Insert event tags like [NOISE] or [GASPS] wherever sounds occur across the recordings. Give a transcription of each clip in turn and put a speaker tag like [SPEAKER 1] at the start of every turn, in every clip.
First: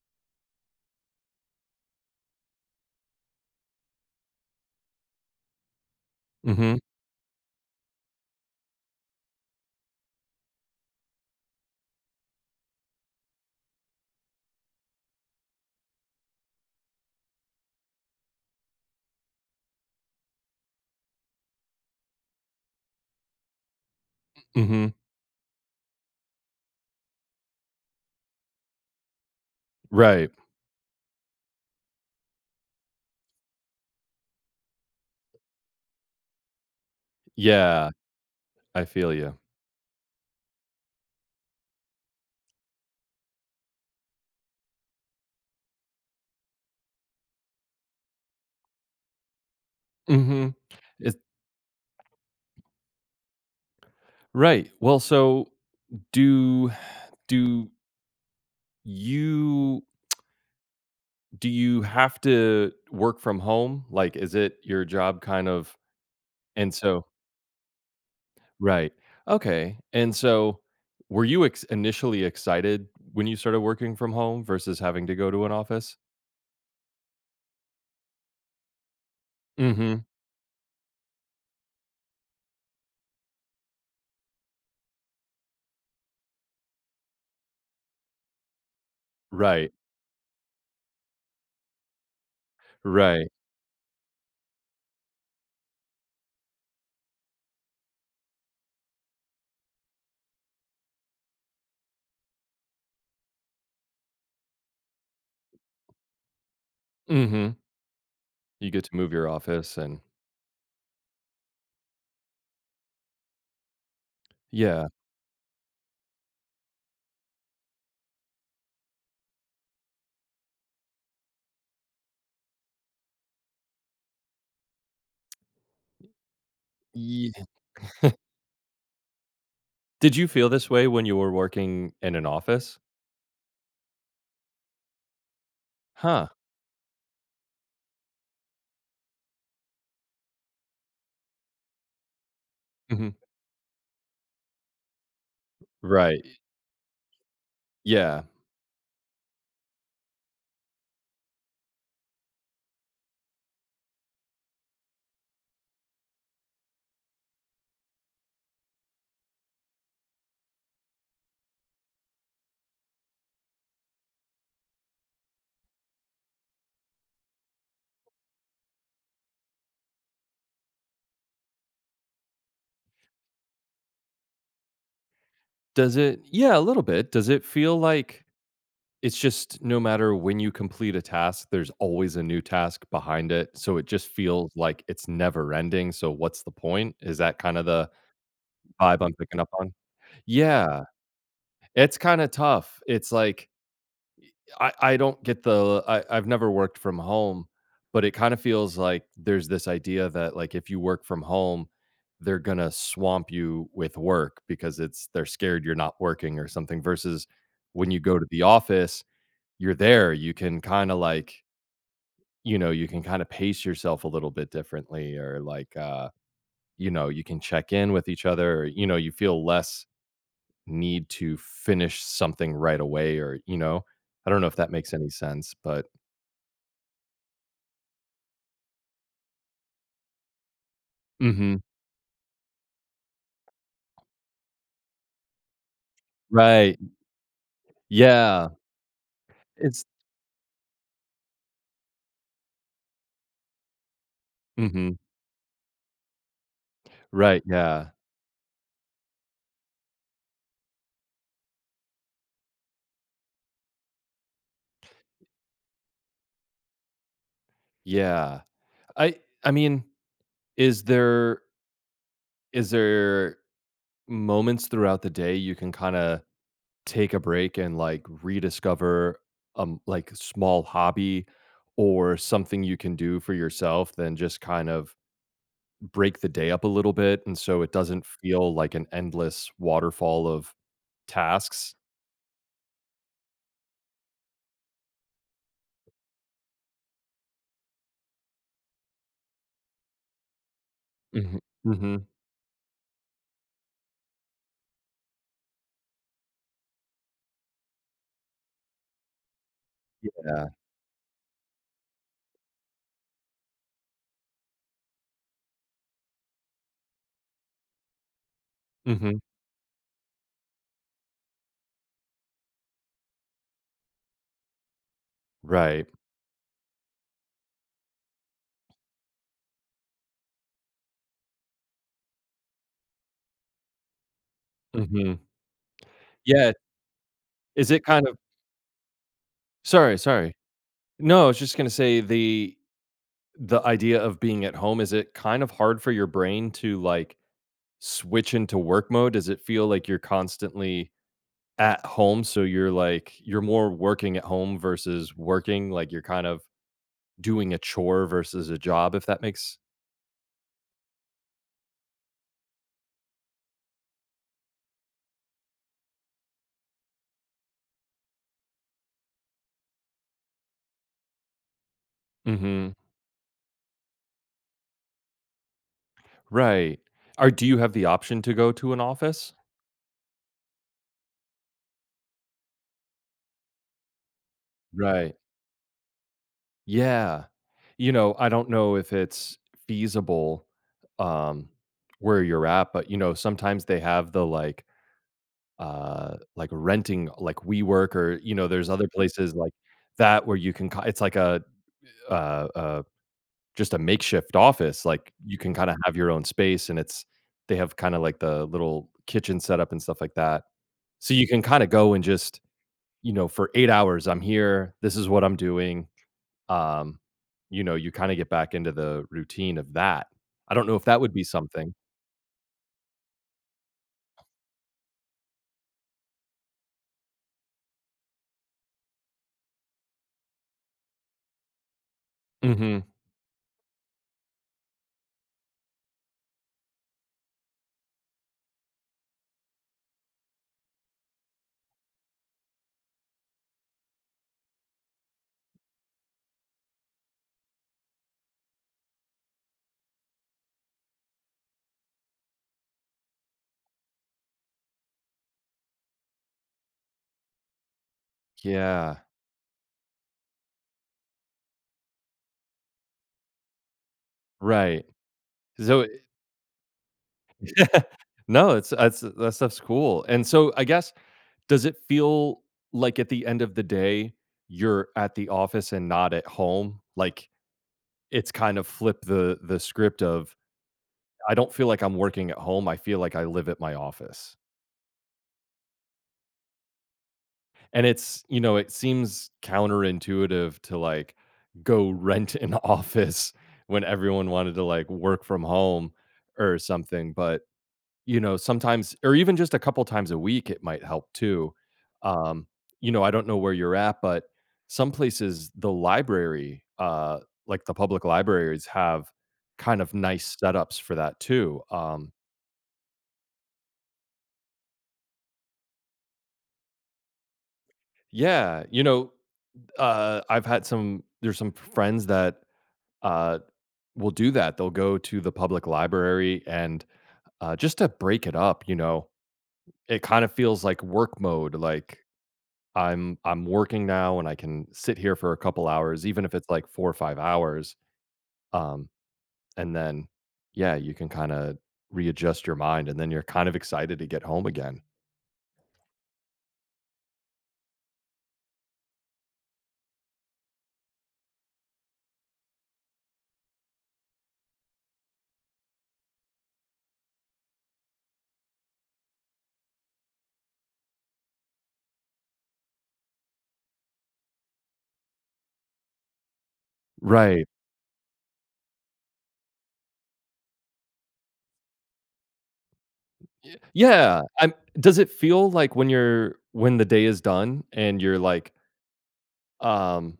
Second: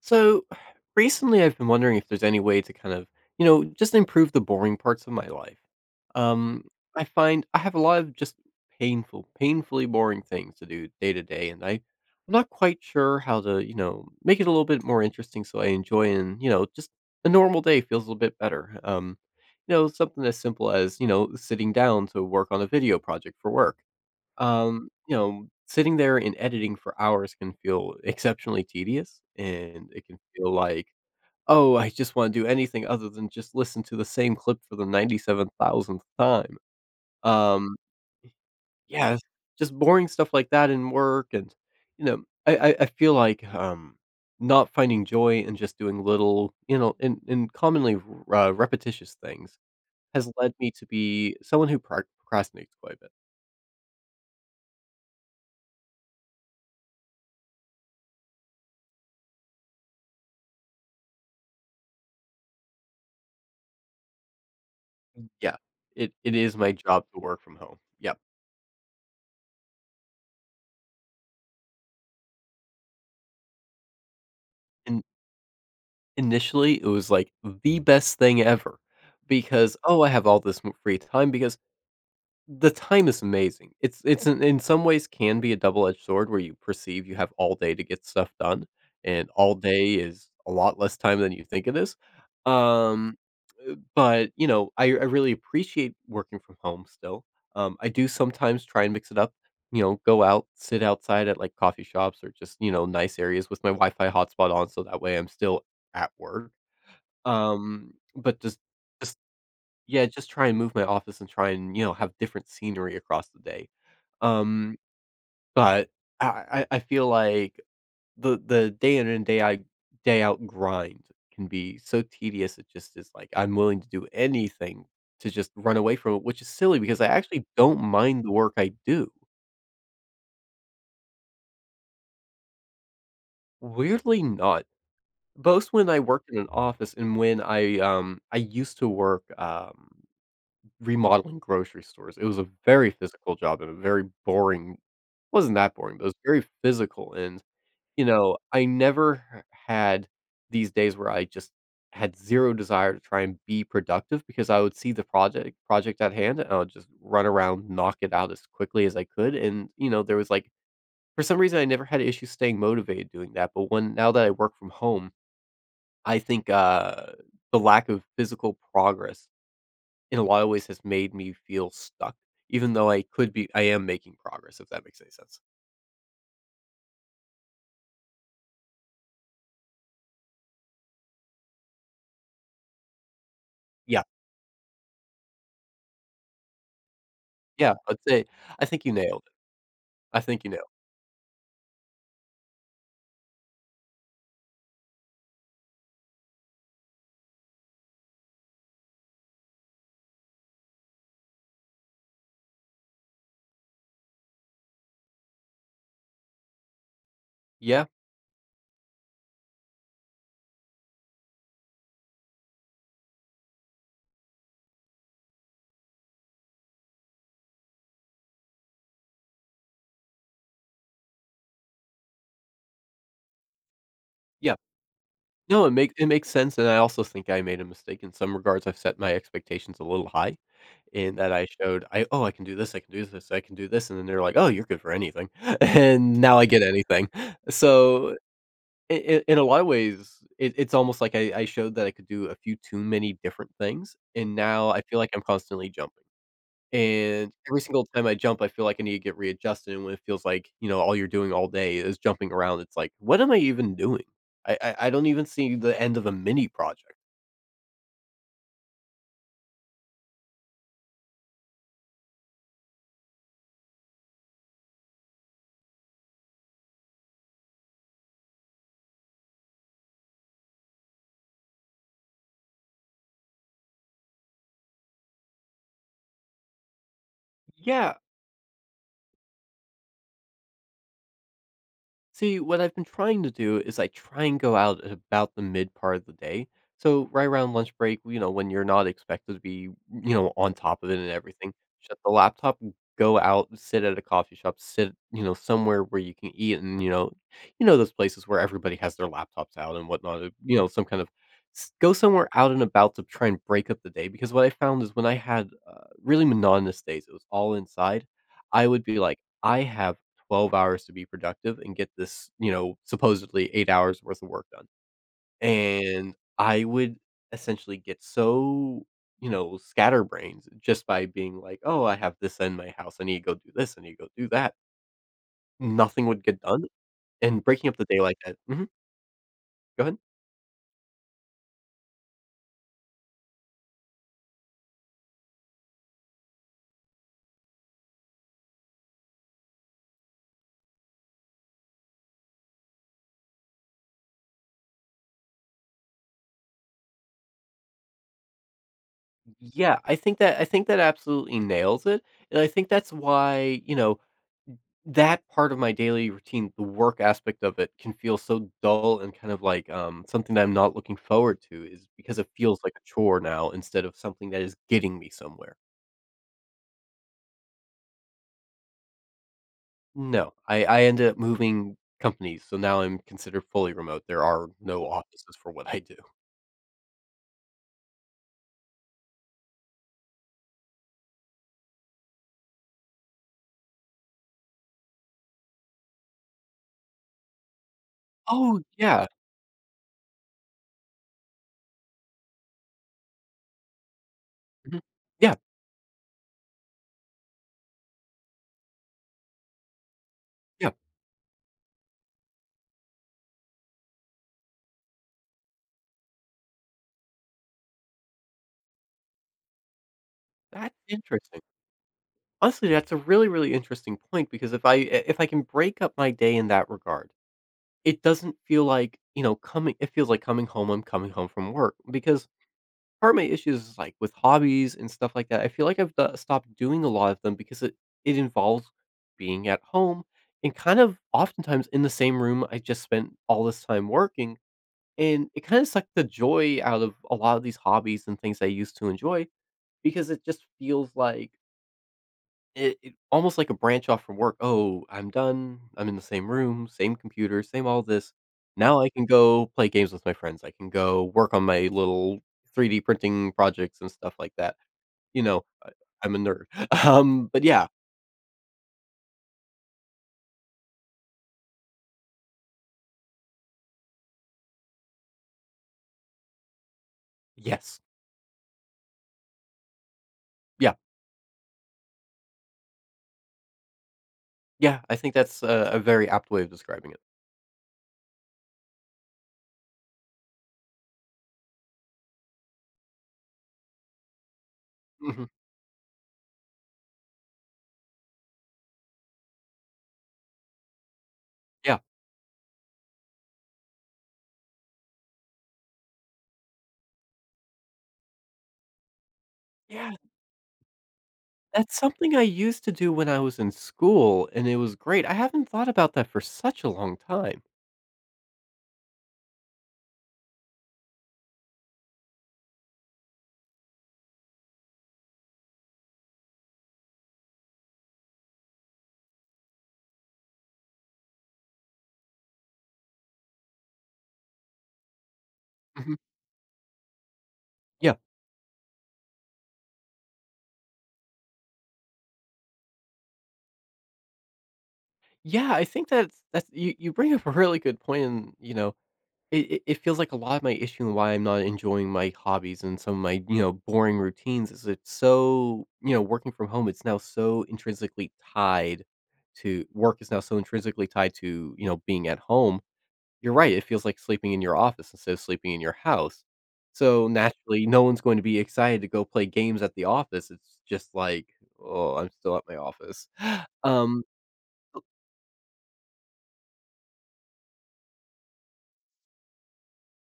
[SPEAKER 1] So [SIGHS] recently, I've been wondering if there's any way to kind of, just improve the boring parts of my life. Um,
[SPEAKER 2] Mhm,
[SPEAKER 1] I find I have a lot of just painful, painfully boring things to do day to day, and I'm not quite sure how to, you know, make it a little bit more interesting so I enjoy and, you know, just a normal day feels a little bit better. You know, something as simple as, you know, sitting down to work on a video project for work
[SPEAKER 2] mhm.
[SPEAKER 1] you know, sitting there and editing for hours can feel exceptionally tedious, and it can
[SPEAKER 2] Right.
[SPEAKER 1] feel like, "Oh, I just wanna do anything other than just listen to the same clip for the 97,000th time." Um,
[SPEAKER 2] Yeah, I
[SPEAKER 1] yeah,
[SPEAKER 2] feel
[SPEAKER 1] right.
[SPEAKER 2] you.
[SPEAKER 1] Just boring stuff like that in work and, you know, I feel like, not finding joy in just doing little, you know, in commonly repetitious things has led
[SPEAKER 2] Mhm.
[SPEAKER 1] me to
[SPEAKER 2] It
[SPEAKER 1] be someone who procrastinates quite a bit.
[SPEAKER 2] right. Well, so do do you do you have to work from home? Like, is it your job kind
[SPEAKER 1] Yeah.
[SPEAKER 2] of
[SPEAKER 1] It is my
[SPEAKER 2] and
[SPEAKER 1] job
[SPEAKER 2] so
[SPEAKER 1] to work from home. Yep.
[SPEAKER 2] right. Okay. And so were you ex initially excited when you started working from home versus
[SPEAKER 1] And
[SPEAKER 2] having to go to an office?
[SPEAKER 1] initially, it was, like, the best thing ever because, "Oh,
[SPEAKER 2] Mhm.
[SPEAKER 1] I have all this m free time," because the time is amazing. It's in some ways can be a double-edged sword where you perceive you have all day to get stuff done, and all
[SPEAKER 2] Right.
[SPEAKER 1] day is a lot less time than you think it is. Um,
[SPEAKER 2] Right.
[SPEAKER 1] but, you know, I really appreciate working from home still. I do sometimes try and mix it up, you know, go out, sit outside at, like, coffee shops or just, you know, nice areas with my Wi-Fi hotspot on so that way I'm still at work.
[SPEAKER 2] Mhm.
[SPEAKER 1] But
[SPEAKER 2] You get to move
[SPEAKER 1] just
[SPEAKER 2] your office and
[SPEAKER 1] yeah, just try and move my office and try and, you know, have different scenery across the day. Um,
[SPEAKER 2] yeah.
[SPEAKER 1] but I I feel like the day in and day out grind can be so tedious. It just is like I'm willing to do anything to just run away from it, which is silly because I
[SPEAKER 2] Ye
[SPEAKER 1] actually don't mind the work I do.
[SPEAKER 2] Did you feel this way when you were working in an office?
[SPEAKER 1] Weirdly not. Both when I
[SPEAKER 2] Huh.
[SPEAKER 1] worked in an office and when I used to work, remodeling grocery stores. It was a very
[SPEAKER 2] Mhm.
[SPEAKER 1] physical job and a very boring wasn't that boring, but it was
[SPEAKER 2] Right.
[SPEAKER 1] very physical and, you
[SPEAKER 2] Yeah.
[SPEAKER 1] know, I never h had these days where I just had 0 desire to try and be productive because I would see the project at hand, and I would just run around, knock it out as quickly as I could, and, you know, there was, like, for some reason, I never had issues staying motivated doing that, but when now that I work from home, I think, the lack of physical progress in a lot of ways has made me feel stuck, even though I could be I am making progress, if that makes any sense.
[SPEAKER 2] Does it Yeah, a little bit. Does it feel like it's just no matter when you complete a task, there's always a new task behind it, so it
[SPEAKER 1] Yeah,
[SPEAKER 2] just feels like it's never ending, so what's the point? Is that kind of
[SPEAKER 1] yeah,
[SPEAKER 2] the
[SPEAKER 1] I'd say I think you
[SPEAKER 2] vibe I'm
[SPEAKER 1] nailed it.
[SPEAKER 2] picking up on?
[SPEAKER 1] I think you nailed it.
[SPEAKER 2] Yeah, it's kinda tough. It's like I don't get the I've never worked from home, but it kind of feels like there's this idea that like if you work from home, they're gonna swamp you with work because it's they're scared you're not working or something versus
[SPEAKER 1] Yeah,
[SPEAKER 2] when you go to the office, you're there, you can kind of like, you know, you can kind of pace yourself a little bit differently or like you know, you can check in with each other, or, you know, you feel less need to finish something right away or, you know, I don't know
[SPEAKER 1] yeah.
[SPEAKER 2] if that makes any sense,
[SPEAKER 1] No,
[SPEAKER 2] but
[SPEAKER 1] it makes sense, and I also think I made a mistake in some regards. I've set my expectations a little high in that I
[SPEAKER 2] Mhm.
[SPEAKER 1] showed, I "Oh, I can do this, I can do this, I can do this," and then they're like, "Oh, you're good for anything," [LAUGHS] and now I get
[SPEAKER 2] Right.
[SPEAKER 1] anything. So
[SPEAKER 2] Yeah.
[SPEAKER 1] I in a lot of
[SPEAKER 2] It's
[SPEAKER 1] ways, it's almost like I showed that I could do a few too many different things, and now I
[SPEAKER 2] Mhm.
[SPEAKER 1] feel like I'm constantly jumping. And
[SPEAKER 2] Right,
[SPEAKER 1] every single
[SPEAKER 2] yeah.
[SPEAKER 1] time I jump, I feel like I need to get readjusted, and when it feels like, you know, all you're doing all day is jumping around, it's like, "What am I even doing?" I don't even see the end of a mini project.
[SPEAKER 2] Yeah. I I mean, is there is there moments throughout the day you can kinda take a break and, like, rediscover, like, a small hobby or something you can do for yourself then just kind of break the day up a little bit, and so it
[SPEAKER 1] Yeah,
[SPEAKER 2] doesn't feel like an endless waterfall of tasks?
[SPEAKER 1] see, what I've been trying to do is I try and go out at about the mid part of the day. So right around lunch break, you know, when you're not expected to be, you know, on top of it and
[SPEAKER 2] Mhm.
[SPEAKER 1] everything, shut
[SPEAKER 2] Mhm.
[SPEAKER 1] the laptop, go out, sit at a coffee shop, sit, you know, somewhere where you can eat and, you know those places where everybody has their laptops out and whatnot,
[SPEAKER 2] Yeah.
[SPEAKER 1] you know, some kind of go somewhere out and about to try and break up the day because what I found is when I had really monotonous days, it was all inside. I would be like,
[SPEAKER 2] Mhm.
[SPEAKER 1] I have 12 hours to be productive and get this, you know, supposedly 8 hours worth of work done.
[SPEAKER 2] Right.
[SPEAKER 1] And I would essentially get so, you know, scatterbrained just by being like, "Oh, I have this in my house. I need to go do this. I need to go do that."
[SPEAKER 2] Mhm.
[SPEAKER 1] Nothing would get
[SPEAKER 2] Yeah.
[SPEAKER 1] done, and breaking
[SPEAKER 2] Is
[SPEAKER 1] up
[SPEAKER 2] it
[SPEAKER 1] the day
[SPEAKER 2] kind of
[SPEAKER 1] like that, mhm, go ahead.
[SPEAKER 2] sorry, sorry. No, I was just gonna say the idea of being at home, is it kind of hard for your brain to, like, switch into work mode? Does it feel like you're constantly at home, so you're, like, you're more working at home versus working, like, you're kind of doing a chore versus a job, if that makes
[SPEAKER 1] Yeah, I think that absolutely nails it, and I think that's why, you know, that part of my daily routine, the work aspect of it can feel so dull and kind of like, something that I'm not looking forward to is because it feels
[SPEAKER 2] Mhm.
[SPEAKER 1] like a chore now instead of something that is getting me somewhere.
[SPEAKER 2] Right. Or do you have the option to go to an office?
[SPEAKER 1] No, I ended up moving companies, so now I'm considered fully remote. There are no
[SPEAKER 2] Right.
[SPEAKER 1] offices for what I do.
[SPEAKER 2] Yeah. You know, I don't know if it's feasible, um, where you're at, but, you know, sometimes they have the, like, renting, like, WeWork or, you know,
[SPEAKER 1] Oh,
[SPEAKER 2] there's other
[SPEAKER 1] yeah.
[SPEAKER 2] places like that where you can ki it's like a uh, uh, just a makeshift
[SPEAKER 1] Mhm.
[SPEAKER 2] office, like,
[SPEAKER 1] Yeah,
[SPEAKER 2] you can kinda have your own space, and it's they have kinda, like, the little kitchen setup and stuff like that.
[SPEAKER 1] yeah.
[SPEAKER 2] So you can kinda go and just, you know, "For 8 hours, I'm here. This is what I'm doing." Um, you know, you kinda get back into the routine of that. I don't
[SPEAKER 1] That's
[SPEAKER 2] know if that would be
[SPEAKER 1] interesting.
[SPEAKER 2] something.
[SPEAKER 1] Honestly, that's a really, really interesting point because if I can break up my day in that regard, it doesn't feel like, you know, coming it feels like coming home, I'm coming home from work because
[SPEAKER 2] Mhm.
[SPEAKER 1] part of my issues is, like, with hobbies and stuff like that, I feel like I've do stopped doing a lot of them because it involves being at home and kind of oftentimes in the same room I just spent all this time working, and it kinda sucked the joy out of a lot of these hobbies and things I used to enjoy because it just feels like it almost like a branch off from work. "Oh, I'm done. I'm in the same room, same computer, same all this. Now I
[SPEAKER 2] Yeah.
[SPEAKER 1] can go play games with my friends. I can go work on my little 3D printing projects and stuff like that."
[SPEAKER 2] Right.
[SPEAKER 1] You know, I
[SPEAKER 2] So
[SPEAKER 1] I'm a nerd. [LAUGHS] But yeah.
[SPEAKER 2] [LAUGHS] No, it's that's that stuff's cool. And so I guess, does it feel like at the end of the day, you're at the office and not at home? Like,
[SPEAKER 1] Yes.
[SPEAKER 2] it's kind of flip the script of,
[SPEAKER 1] Yeah.
[SPEAKER 2] I don't feel like I'm working at home, I feel like I live at my office.
[SPEAKER 1] Yeah, I think that's a very apt way of describing it.
[SPEAKER 2] And it's, you know, it seems counterintuitive to like go rent an [LAUGHS] office when everyone wanted to like work
[SPEAKER 1] Mhm.
[SPEAKER 2] from home or something. But, you know, sometimes or even just a couple times a week, it might help too.
[SPEAKER 1] Yeah.
[SPEAKER 2] Um, you know, I don't know where you're at, but some places the library, like the public libraries have kind
[SPEAKER 1] Yeah,
[SPEAKER 2] of nice setups for that too.
[SPEAKER 1] that's something I used to do when I was in school, and it was great. I haven't thought about that for such a long time.
[SPEAKER 2] Yeah, you know, I've had there's some friends that, uh, will do that. They'll go to the public library and, just to break it up, you know, it kind of feels like work mode, like, I'm working now and I can sit here for a couple
[SPEAKER 1] Mhm.
[SPEAKER 2] hours, even if it's like 4 or 5 hours,
[SPEAKER 1] Yeah.
[SPEAKER 2] um, and then, yeah, you can kinda readjust your mind, and then you're kind of excited to get home again.
[SPEAKER 1] Yeah, I think that's you bring up a really good point and, you know, it feels like a lot of my issue and why I'm not enjoying my hobbies and some of my, you know, boring routines is it's so, you know, working from home, it's now so intrinsically tied to work is now so intrinsically tied to, you know, being at home. You're right, it feels like sleeping in your office instead of sleeping in your house. So
[SPEAKER 2] Right.
[SPEAKER 1] naturally, no one's going to be excited to go play games at the office. It's just like, oh, I'm still at my office. [GASPS]
[SPEAKER 2] Y
[SPEAKER 1] Um,
[SPEAKER 2] yeah, I'm does it feel like when you're when the day is done and you're like, um,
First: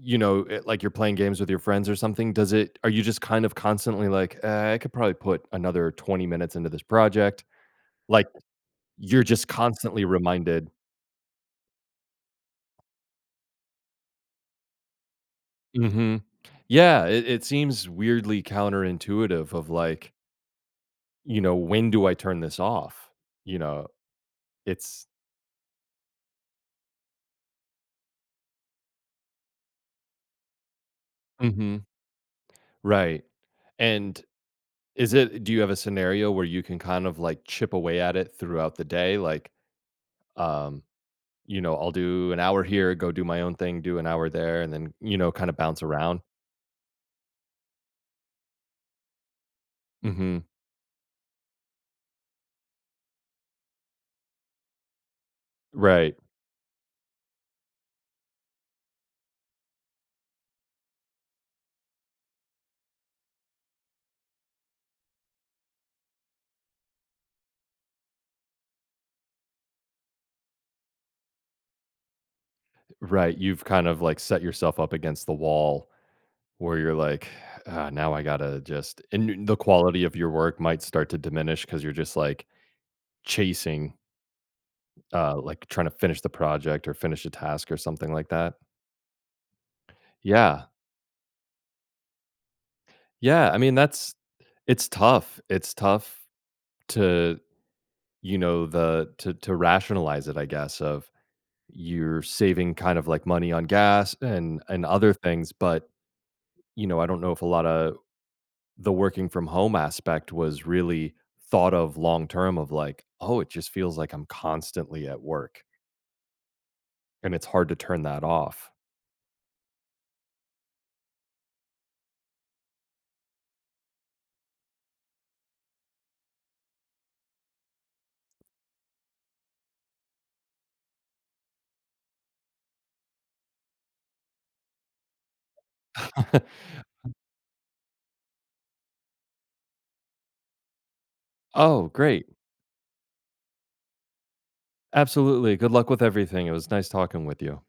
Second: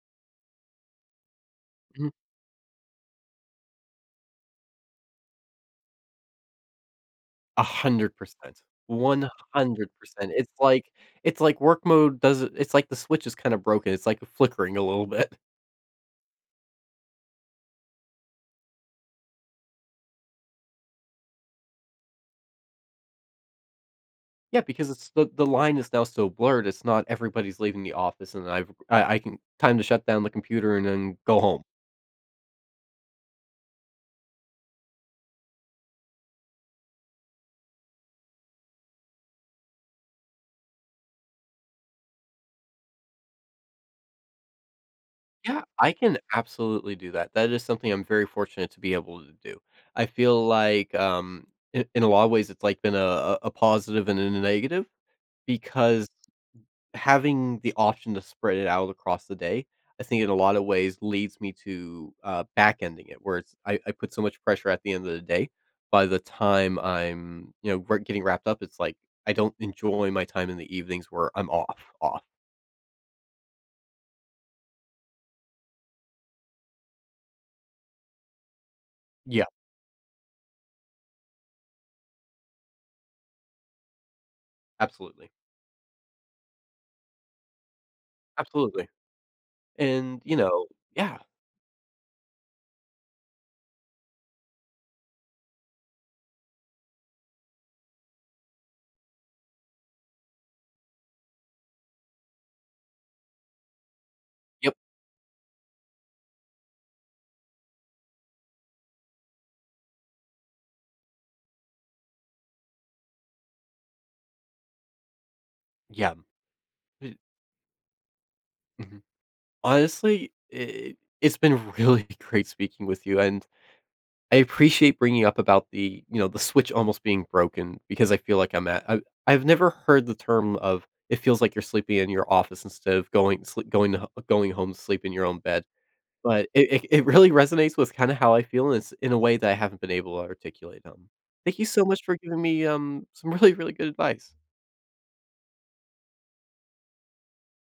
[SPEAKER 2] you know, like you're playing games with your friends or something, does it are you just kind of constantly like, I could probably put another 20 minutes into this project?" Like,
[SPEAKER 1] 100%.
[SPEAKER 2] you're just constantly
[SPEAKER 1] 100%. It's
[SPEAKER 2] reminded
[SPEAKER 1] like work mode does it's like the switch is kinda broken, it's like flickering a little bit.
[SPEAKER 2] Mhm. Yeah, it seems weirdly counterintuitive of like, you know, "When do I turn this off?" You know,
[SPEAKER 1] Yeah, because
[SPEAKER 2] it's
[SPEAKER 1] it's the line is now so blurred, it's not everybody's leaving the office and I can time to shut down the computer and then go home.
[SPEAKER 2] Mhm. Right, and Is it do you have a scenario where you can kind of, like, chip away at it throughout the day? Like, um, you know, I'll do an hour here, go do my own thing, do an hour there, and then, you know, kinda
[SPEAKER 1] Yeah,
[SPEAKER 2] bounce
[SPEAKER 1] I can
[SPEAKER 2] around.
[SPEAKER 1] absolutely do that. That is something I'm very fortunate to be able to do. I feel
[SPEAKER 2] Mhm.
[SPEAKER 1] like, in a lot of ways, it's like been a positive and a negative because
[SPEAKER 2] Right,
[SPEAKER 1] having the option to spread it out across the day, I think in a lot of ways leads me to, back-ending it, where it's I put so much pressure at the end of the day, by the time I'm, you know, wr getting wrapped up, it's like, I don't enjoy my time in the evenings where I'm off, off.
[SPEAKER 2] right. You've kind of, like, set yourself up against the wall where you're like, "Ah, now I gotta just"
[SPEAKER 1] Yeah,
[SPEAKER 2] and the quality of your work might start to diminish because 'cause you're just, like, chasing,
[SPEAKER 1] absolutely,
[SPEAKER 2] like, trying to finish the project or finish a task or something like that.
[SPEAKER 1] absolutely, and, you
[SPEAKER 2] Yeah.
[SPEAKER 1] know, yeah,
[SPEAKER 2] Yeah, I mean, that's it's tough. It's tough to you know the to rationalize it, I guess, of you're saving kind of like money on gas
[SPEAKER 1] yep,
[SPEAKER 2] and other things, but you know I don't know if a lot of the working from home aspect was really thought of long term of like, oh, it just feels like I'm constantly at work
[SPEAKER 1] yeah,
[SPEAKER 2] and it's hard to turn that off.
[SPEAKER 1] mhm. Honestly, I it's been really [LAUGHS] great speaking with you, and I appreciate bringing up about the, you know, the switch almost being broken because I feel like I'm at I I've never heard the term of it feels like you're sleeping in your office instead of going sleep going to h going home to sleep in your own bed, but
[SPEAKER 2] [LAUGHS]
[SPEAKER 1] it really resonates with kinda how I feel, and it's in a way that I haven't been able to articulate. Thank you so
[SPEAKER 2] Oh,
[SPEAKER 1] much for
[SPEAKER 2] great,
[SPEAKER 1] giving me, some [LAUGHS] really, really good advice.
[SPEAKER 2] absolutely. Good luck with everything. It was nice talking with you.